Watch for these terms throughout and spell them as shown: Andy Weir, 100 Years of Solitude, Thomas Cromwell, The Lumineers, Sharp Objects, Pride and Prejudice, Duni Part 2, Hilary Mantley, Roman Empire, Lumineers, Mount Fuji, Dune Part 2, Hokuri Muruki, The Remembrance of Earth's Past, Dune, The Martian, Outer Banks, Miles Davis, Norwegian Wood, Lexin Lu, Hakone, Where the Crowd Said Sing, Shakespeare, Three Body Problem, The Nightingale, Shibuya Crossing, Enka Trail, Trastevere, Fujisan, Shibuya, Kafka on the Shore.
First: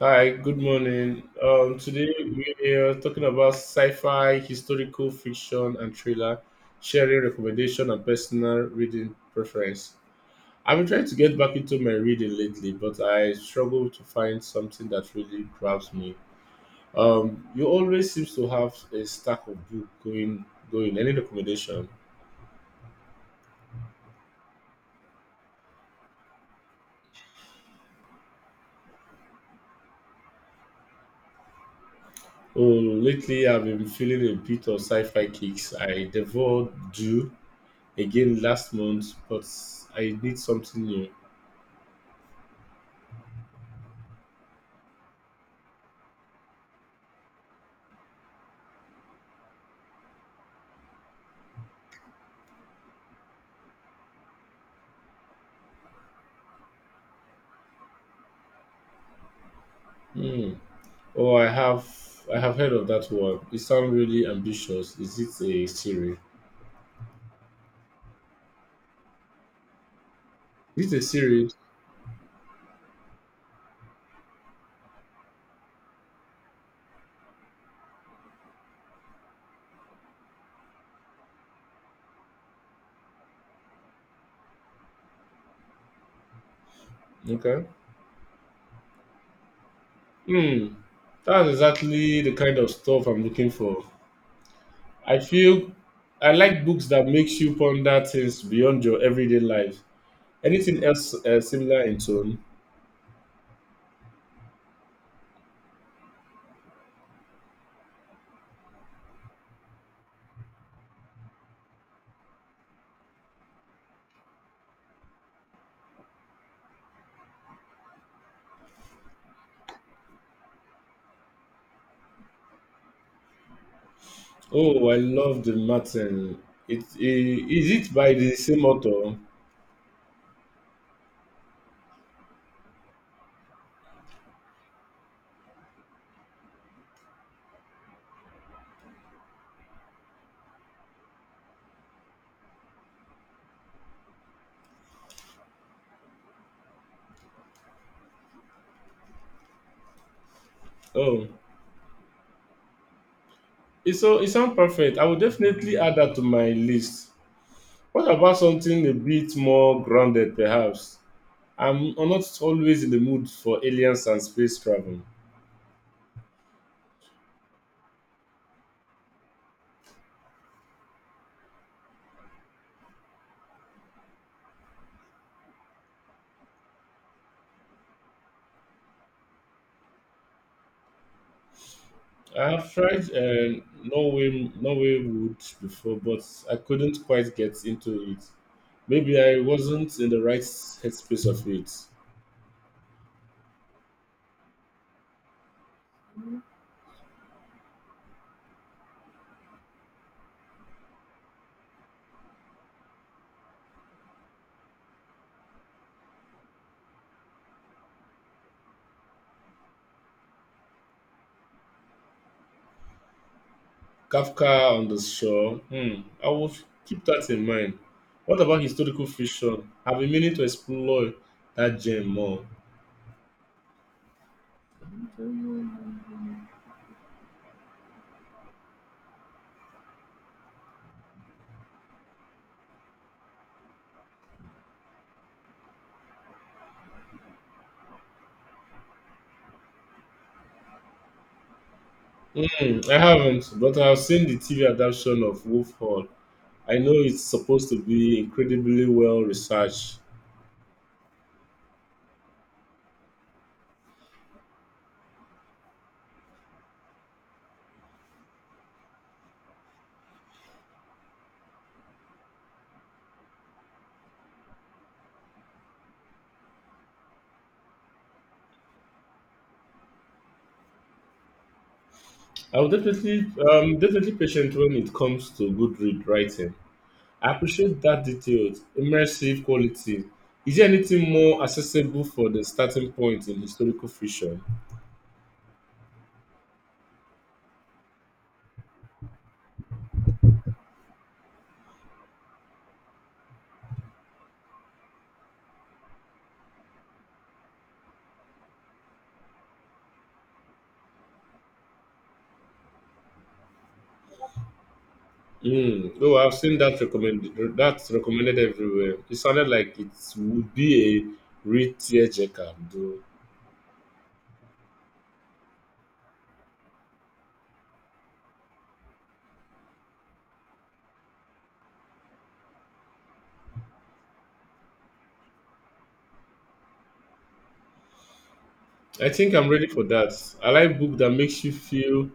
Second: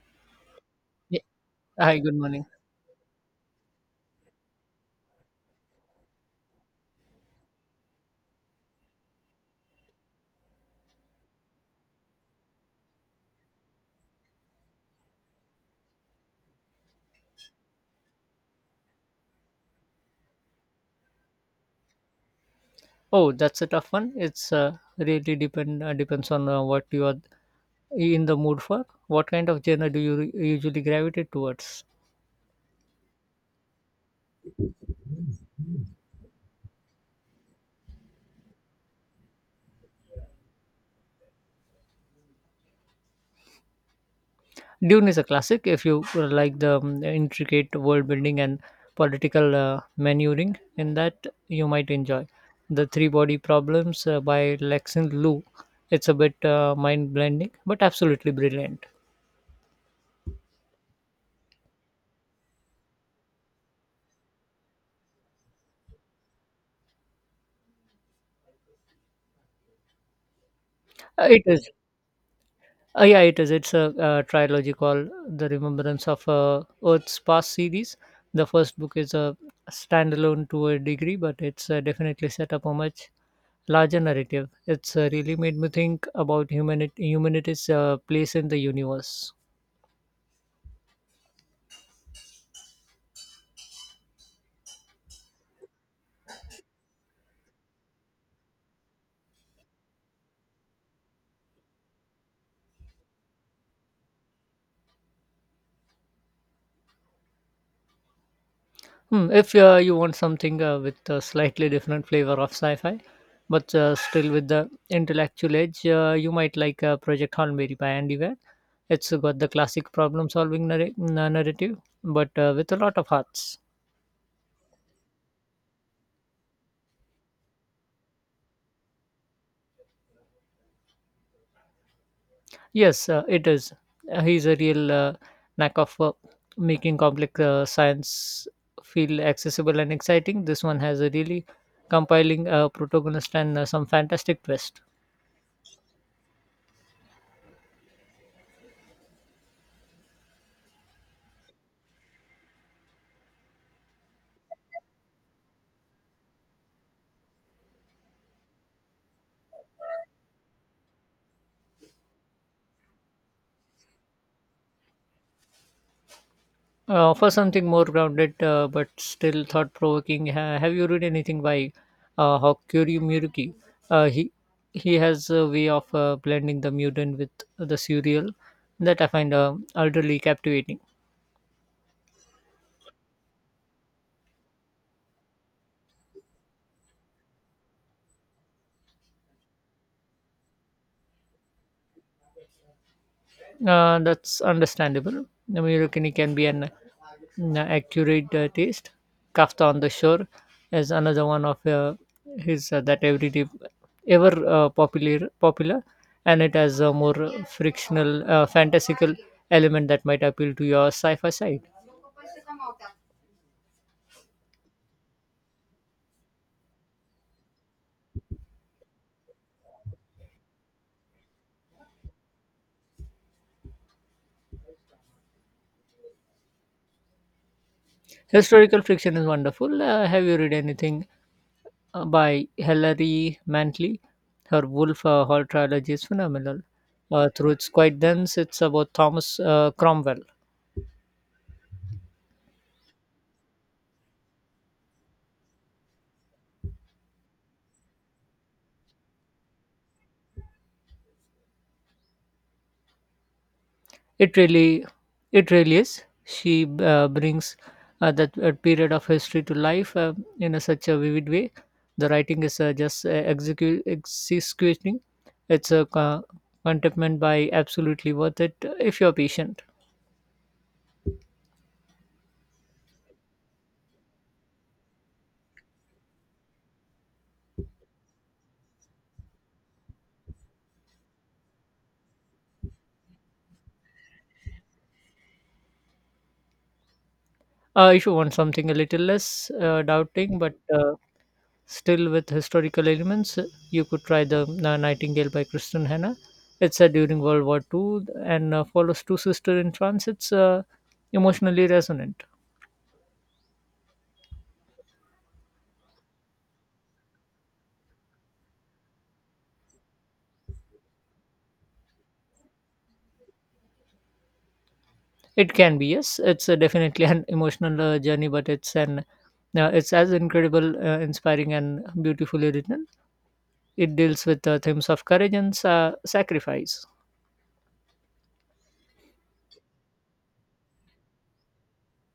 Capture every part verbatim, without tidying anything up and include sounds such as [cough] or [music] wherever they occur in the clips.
Hi, good Yeah. morning. Um, Hi, Today good morning. we are talking about sci-fi, historical fiction, and thriller, sharing recommendation and personal reading preference. I've been trying to get back into my reading lately, but I struggle to find something that really grabs me. Um, you always seems to have a stack of book going going. Any recommendation? Oh, that's a tough one. It's uh, really depend uh, depends on uh, what you are in the mood for. What kind of genre do you re- usually gravitate towards? Oh, lately I've been feeling a bit of sci-fi kicks. I devoured Do again last month, but I need something new. Dune is a classic if you uh, like the um, intricate world building and political uh, maneuvering. In that, you might enjoy the Three Body Problems uh, by Lexin Lu. It's a bit uh, mind blending, but absolutely brilliant. Hmm. Oh, I have I have heard of that one. It sounds really ambitious. Is it a series? Is it a Uh, it series? is. Uh, yeah, it is. It's a uh, trilogy called The Remembrance of uh, Earth's Past series. The first book is a standalone to a degree, but it's uh, definitely set up a much larger narrative. It's uh, really made me think about humanity, Okay. humanity's uh, place in the universe. Hmm. That's exactly the kind of stuff I'm looking for. I feel I like books that makes you ponder things beyond your everyday life. Anything else uh, similar in tone? Hmm, if uh, you want something uh, with a slightly different flavor of sci-fi, but uh, still with the intellectual edge, uh, you might like uh, Project Hornberry by Andy Weir. It's got the classic problem-solving narra- na- narrative, but uh, with a lot of hearts. Oh, I love the Martin. It, i- Is it by the same author? Yes, uh, it is. Uh, he's a real uh, knack of uh, making complex uh, science feel accessible and exciting. This one has a really compiling uh, protagonist and uh, some fantastic twist. Oh, it's so it sounds perfect. I will definitely add that to my list. What about something a bit more grounded, perhaps? I'm not always in the mood for aliens and space travel. Uh, for something more grounded uh, but still thought provoking, ha- have you read anything by uh, Hokuri Muruki? Uh, he he has a way of uh, blending the modern with the surreal that I find uh, utterly captivating. I have tried uh, Norway, Norway wood before, but I couldn't quite get into it. Maybe I wasn't in the right headspace of it. Uh, that's understandable. Muruki can be an Mm, accurate uh, taste. Kafta on the Shore is another one of uh, his uh, that every day ever uh, popular popular, and it has a more frictional, uh, fantastical element that might appeal to your sci-fi side. Kafka on the shore. Hmm. I will keep that in mind. What about historical fiction? I've been meaning to explore that gem more. Historical fiction is wonderful. Uh, have you read anything uh, by Hilary Mantley? Her Wolf uh, Hall trilogy is phenomenal. Uh, through it's quite dense. It's about Thomas uh, Cromwell. Mm, I haven't, but I've seen the T V adaptation of Wolf Hall. I know it's supposed to be incredibly well researched. It really, it really is. She uh, brings uh, that uh, period of history to life uh, in a, such a vivid way. The writing is uh, just uh, execu- executing. It's a uh, contentment by absolutely worth it uh, if you're patient. I'll definitely, um, Definitely patient when it comes to good read writing. I appreciate that detailed, immersive quality. Is there anything more accessible for the starting point in historical fiction? Uh, if you want something a little less uh, doubting, but uh, still with historical elements, uh, you could try the uh, Nightingale by Kristen Hannah. It's set during World War Two and uh, follows two sisters in France. It's uh, emotionally resonant. Mm, oh, I've seen that recommended. That's recommended everywhere. It sounded like it would be a real tearjerker, though. It can be, yes. It's uh, definitely an emotional uh, journey, but it's an uh, it's as incredible, uh, inspiring, and beautifully written. It deals with uh, themes of courage and sa- sacrifice. I think I'm ready for that. I like book that makes you feel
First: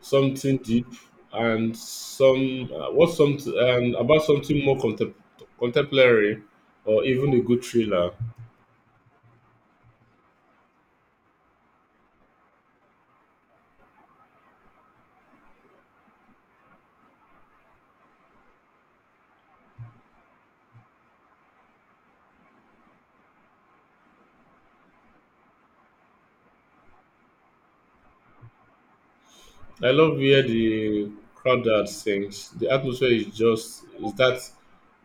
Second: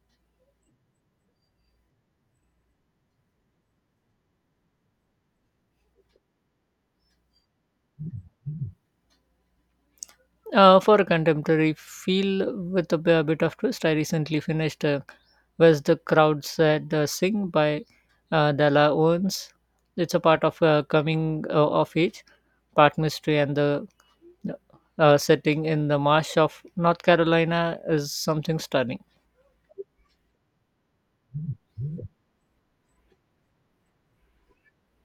something deep and some uh, what's some and about something more contem- contemporary or even a good thriller. Uh, for a contemporary feel with a, b- a bit of twist, I recently finished uh, Where's the Crowd Said uh, Sing by uh, Della Owens. It's a part of uh, coming uh, of age, part mystery, and the uh, setting in the marsh of North Carolina is something stunning. I love where the crowd that sings. The atmosphere is just is that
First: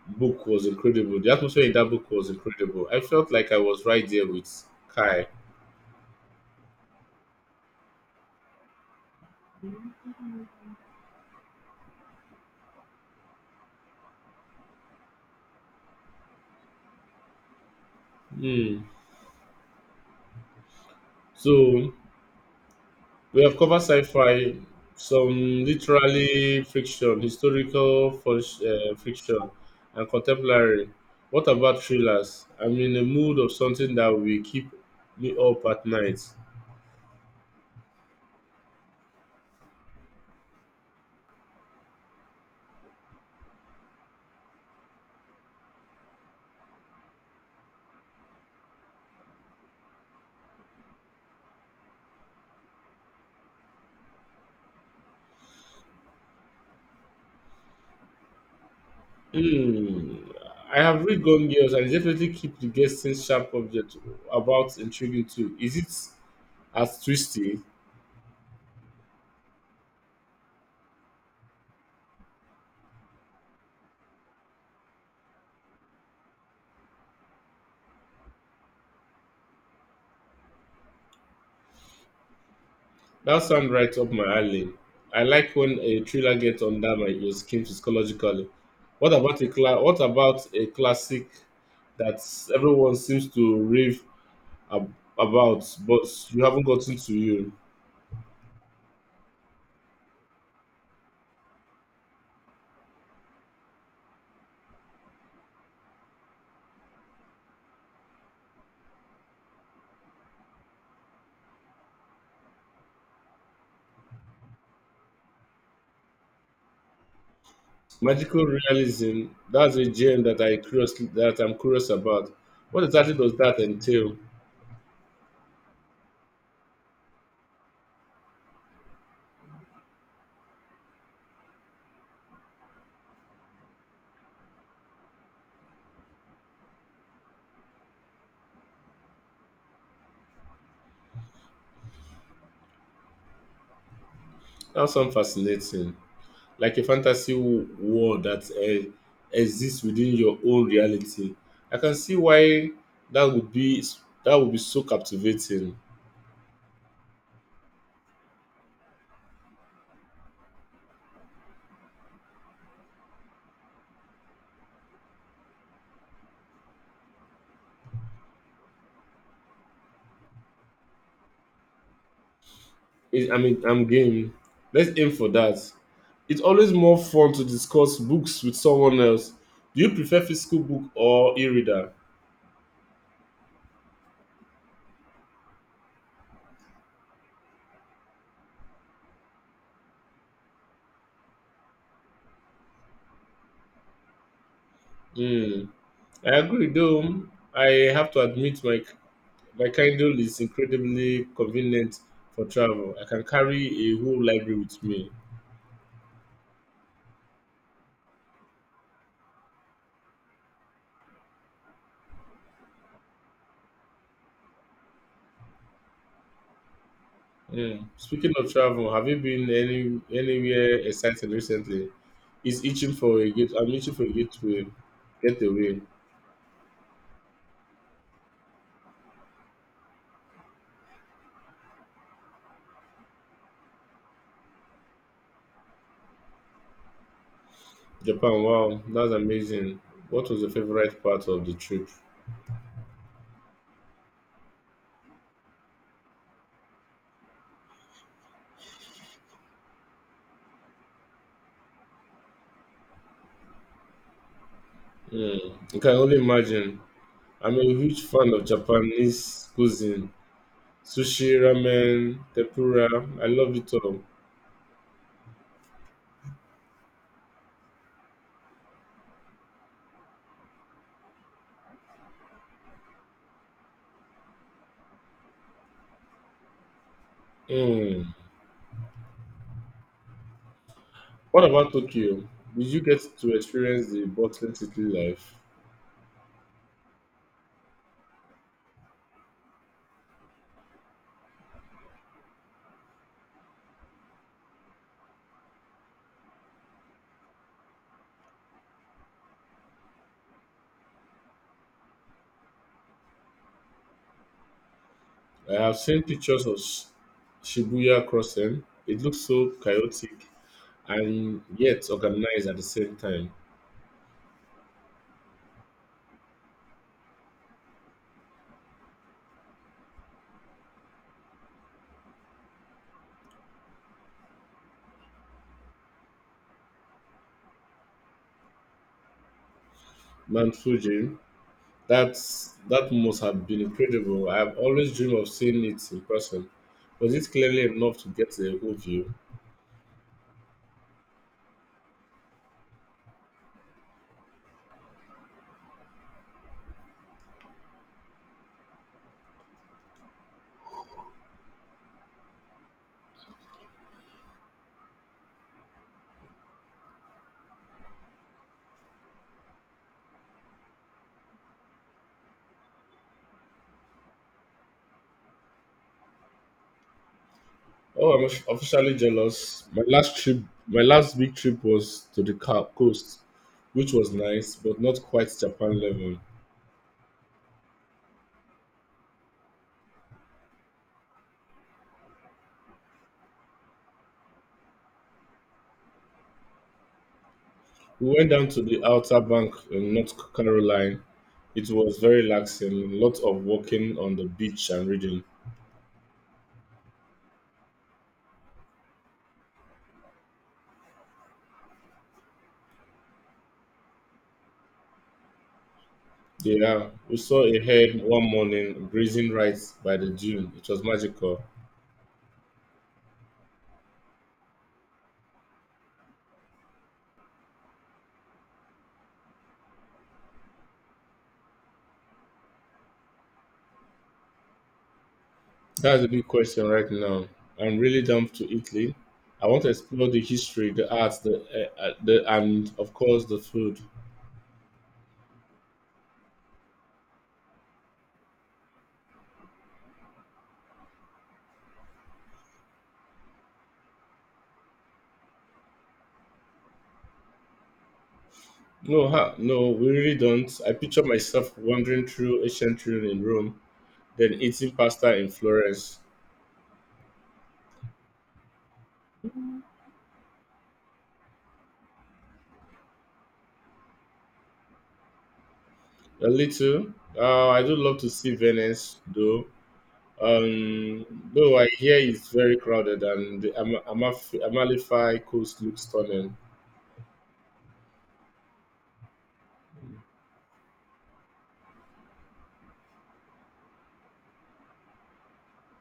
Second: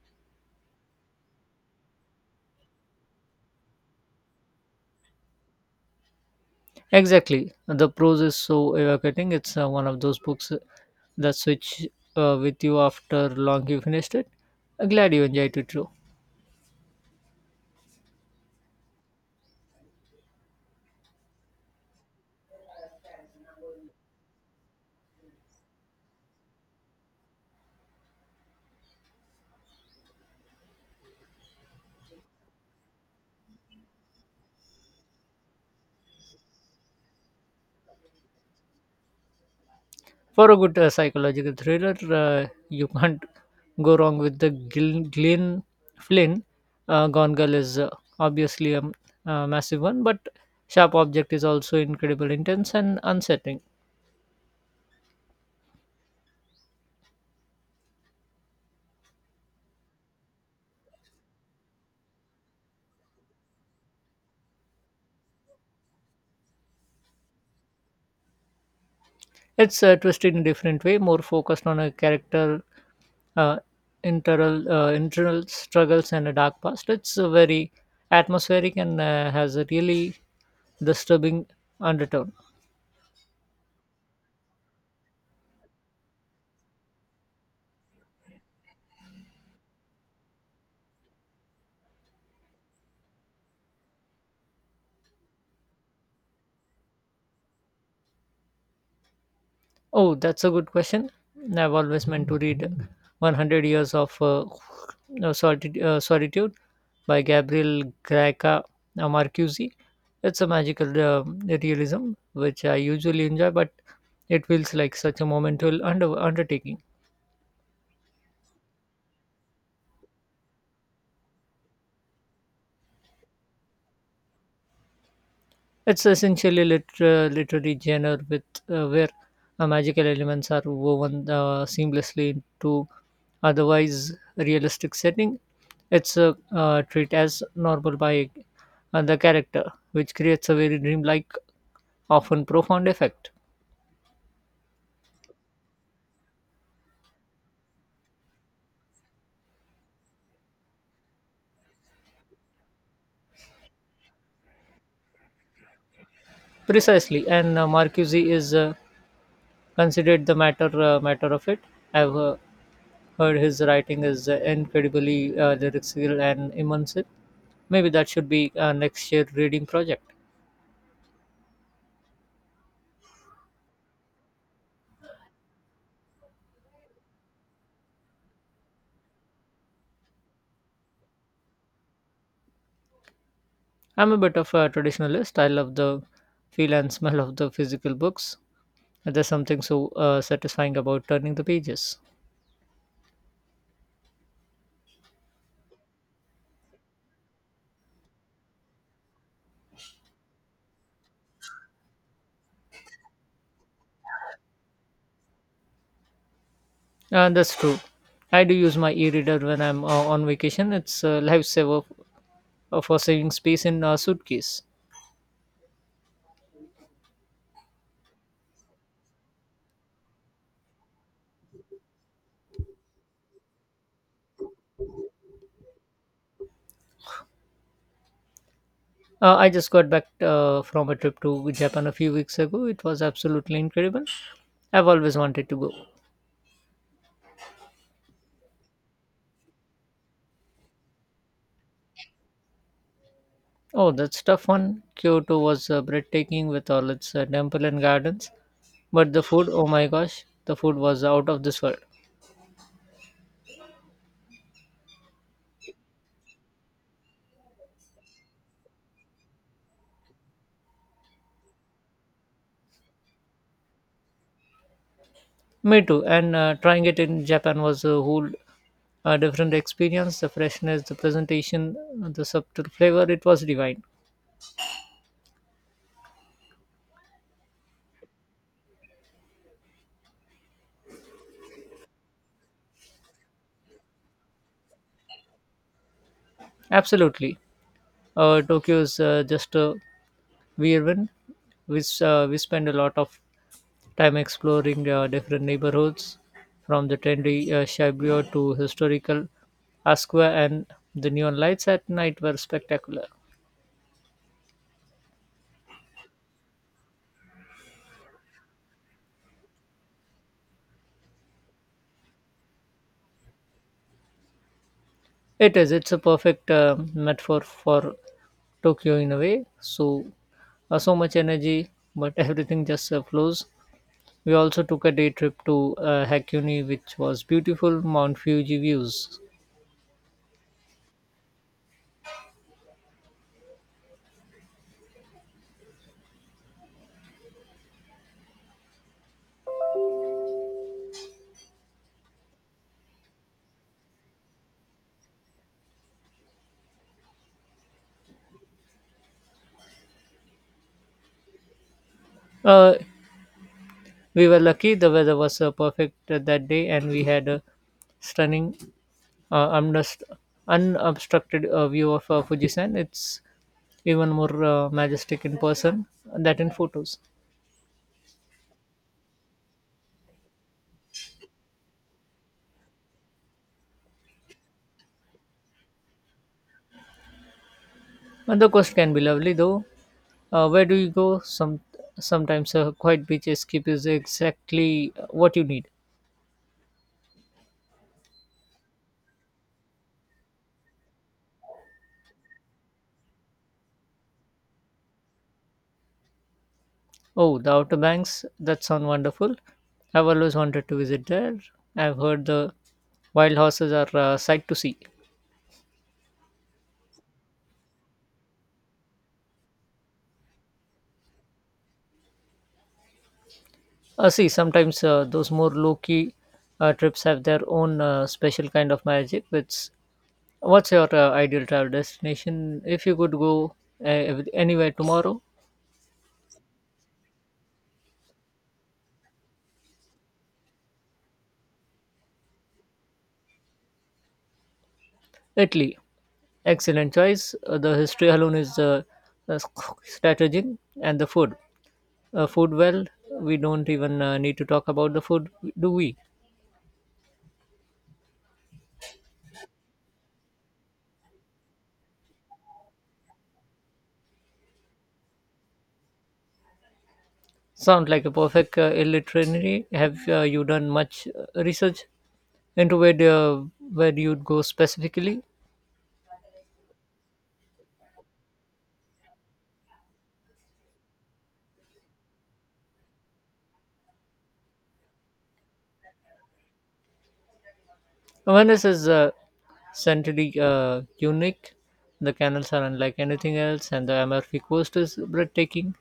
book was incredible. The atmosphere in that book was incredible. I felt like I was right there with Kai. Exactly. The prose is so evocating. It's uh, one of those books that switch uh, with you after long you finished it. I'm glad you enjoyed it too. Hmm. So we have covered sci-fi, some literary fiction, historical fic- uh, fiction, and contemporary. What about thrillers? I'm in the mood of something that will keep me up at night. For a good uh, psychological thriller, uh, you [laughs] can't go wrong with the Gil- Glenn Flynn. Uh, Gone Girl is uh, obviously a, m- a massive one, but Sharp Object is also incredible, intense, and unsettling. Hmm. I have read Gone Girls and it definitely keep the guessing sharp object about intriguing too. Is it as twisty? It's uh, twisted in different way, more focused on a character, uh, internal uh, internal struggles and a dark past. It's uh, very atmospheric and uh, has a really disturbing undertone. That sounds right up my alley. I like when a thriller gets under my your skin psychologically. What about a cla- What about a classic that everyone seems to rave ab- about, but you haven't gotten to you? Oh, that's a good question. I've always meant to read one hundred Years of uh, no, Solitude, uh, Solitude by Gabriel Graca Marcuse. It's a magical uh, realism, which I usually enjoy, but it feels like such a monumental under- undertaking. Magical realism. That's a gem that I curious that I'm curious about. What exactly does that entail? It's essentially liter- literary genre with uh, where uh, magical elements are woven uh, seamlessly into otherwise realistic setting. It's a uh, treat as normal by uh, the character, which creates a very dreamlike, often profound effect. That sounds fascinating. Like a fantasy w- world that uh, exists within your own reality. I can see why that would be that would be so captivating. Precisely, and uh, Marcuse is uh, considered the matter uh, matter of it. I've uh, heard his writing is uh, incredibly uh, lyrical and immersive. Maybe that should be uh, next year reading project. It, I mean, I'm game. Let's aim for that. It's always more fun to discuss books with someone else. Do you prefer physical book or e-reader? I'm a bit of a traditionalist. I love the feel and smell of the physical books. There's something so uh, satisfying about turning the pages. Hmm. I agree, though. I have to admit my my Kindle is incredibly convenient for travel. I can carry a whole library with me. And that's true. I do use my e-reader when I'm uh, on vacation. It's a lifesaver uh, for saving space in a suitcase. Yeah. Speaking of travel, have you been any anywhere exciting recently? It's itching for a get. I'm itching for a getaway. Getaway. Uh, I just got back uh, from a trip to Japan a few weeks ago. It was absolutely incredible. I've always wanted to go. Japan. Wow, that's amazing. What was your favorite part of the trip? Oh, that's tough one. Kyoto was uh, breathtaking with all its uh, temple and gardens, but the food, oh my gosh, the food was out of this world. Mm, I can only imagine. I'm a huge fan of Japanese cuisine, sushi, ramen, tempura. I love it all. Me too. And uh, trying it in Japan was a whole uh, different experience. The freshness, the presentation, the subtle flavor, it was divine. Mm. What about Tokyo? Did you get to experience the bustling city life? Absolutely. Uh, Tokyo is uh, just a whirlwind. We s- uh, we spend a lot of time exploring uh, different neighborhoods from the trendy uh, Shibuya to historical Asqua and the neon lights at night were spectacular. I have seen pictures of Sh- Shibuya Crossing. It looks so chaotic and yet organized at the same time. It is. It's a perfect uh, metaphor for Tokyo in a way. So, uh, so much energy, but [laughs] everything just uh, flows. We also took a day trip to uh, Hakone, which was beautiful Mount Fuji views. Mount Fuji, that's, that must have been incredible. I have always dreamed of seeing it in person. Was it clearly enough to get a whole view? Uh, we were lucky; the weather was uh, perfect uh, that day, and we had a stunning uh, undust- unobstructed uh, view of uh, Fujisan. It's even more uh, majestic in person than in photos. Oh, I'm off- officially jealous. My last trip, my last big trip was to the ca- coast, which was nice, but not quite Japan level. And the coast can be lovely though. Uh, where do you go? Some sometimes a quiet beach escape is exactly uh, what you need. We went down to the Outer Bank in North Carolina. It was very relaxing, lots of walking on the beach and reading. Oh, the Outer Banks. That sounds wonderful. I've always wanted to visit there. I've heard the wild horses are a sight to see. Yeah, we saw a herd one morning grazing right by the dune. It was magical. Uh, see, sometimes uh, those more low key uh, trips have their own uh, special kind of magic, which what's your uh, ideal travel destination if you could go uh, ev- anywhere tomorrow? That's a big question right now. I'm really down to Italy. I want to explore the history, the arts, the, uh, uh, the and of course the food. Italy. Excellent choice. Uh, the history alone is uh, uh, [sniffs] strategic, and the food. Uh, food, well, we don't even uh, need to talk about the food, do we? No, ha, no, we really don't. I picture myself wandering through ancient Rome in Rome, then eating pasta in Florence. Sound like a perfect uh, itinerary. Have uh, you done much uh, research into where the, where you'd go specifically? A little. Uh, I do love to see Venice, though. Um, though I hear it's very crowded and the Ama- Amaf- Amalfi Coast looks stunning. Venice is uh, centrally uh, unique. The canals are unlike anything else, and the Amalfi Coast is breathtaking,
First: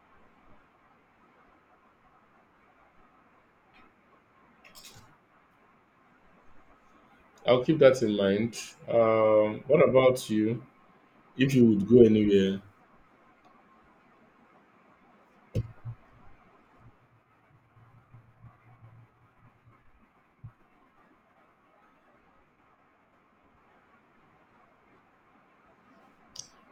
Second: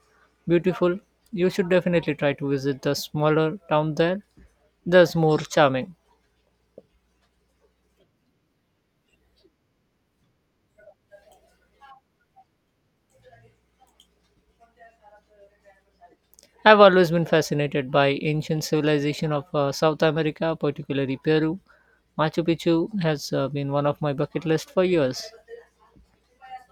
beautiful. You should definitely try to visit the smaller town there. That's more charming. I'll keep that in mind. Um, what about you? If you would go anywhere, I've always been fascinated by ancient civilization of uh, South America, particularly Peru. Machu Picchu has uh, been one of my bucket list for years.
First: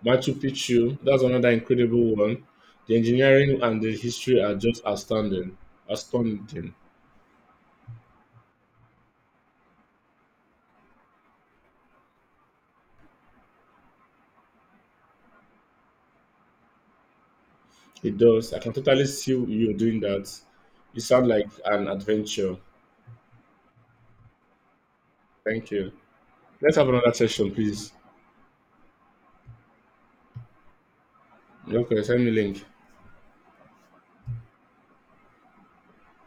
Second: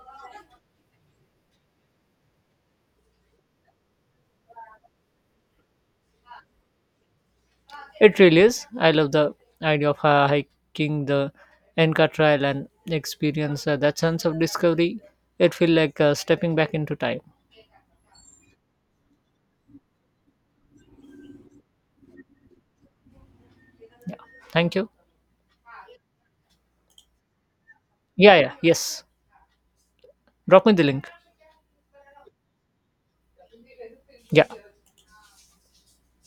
Machu Picchu, that's another incredible one. The engineering and the history are just astounding. Astounding. It really is. I love the idea of uh, hiking the Enka Trail and experience uh, that sense of discovery. It feels like uh, stepping back into time. It does. I can totally see you doing that. You sound like an adventure. Thank you. Thank you. Let's have another session, please. Yeah, yeah, yes. Drop me the link. Ok, send me link. Yeah.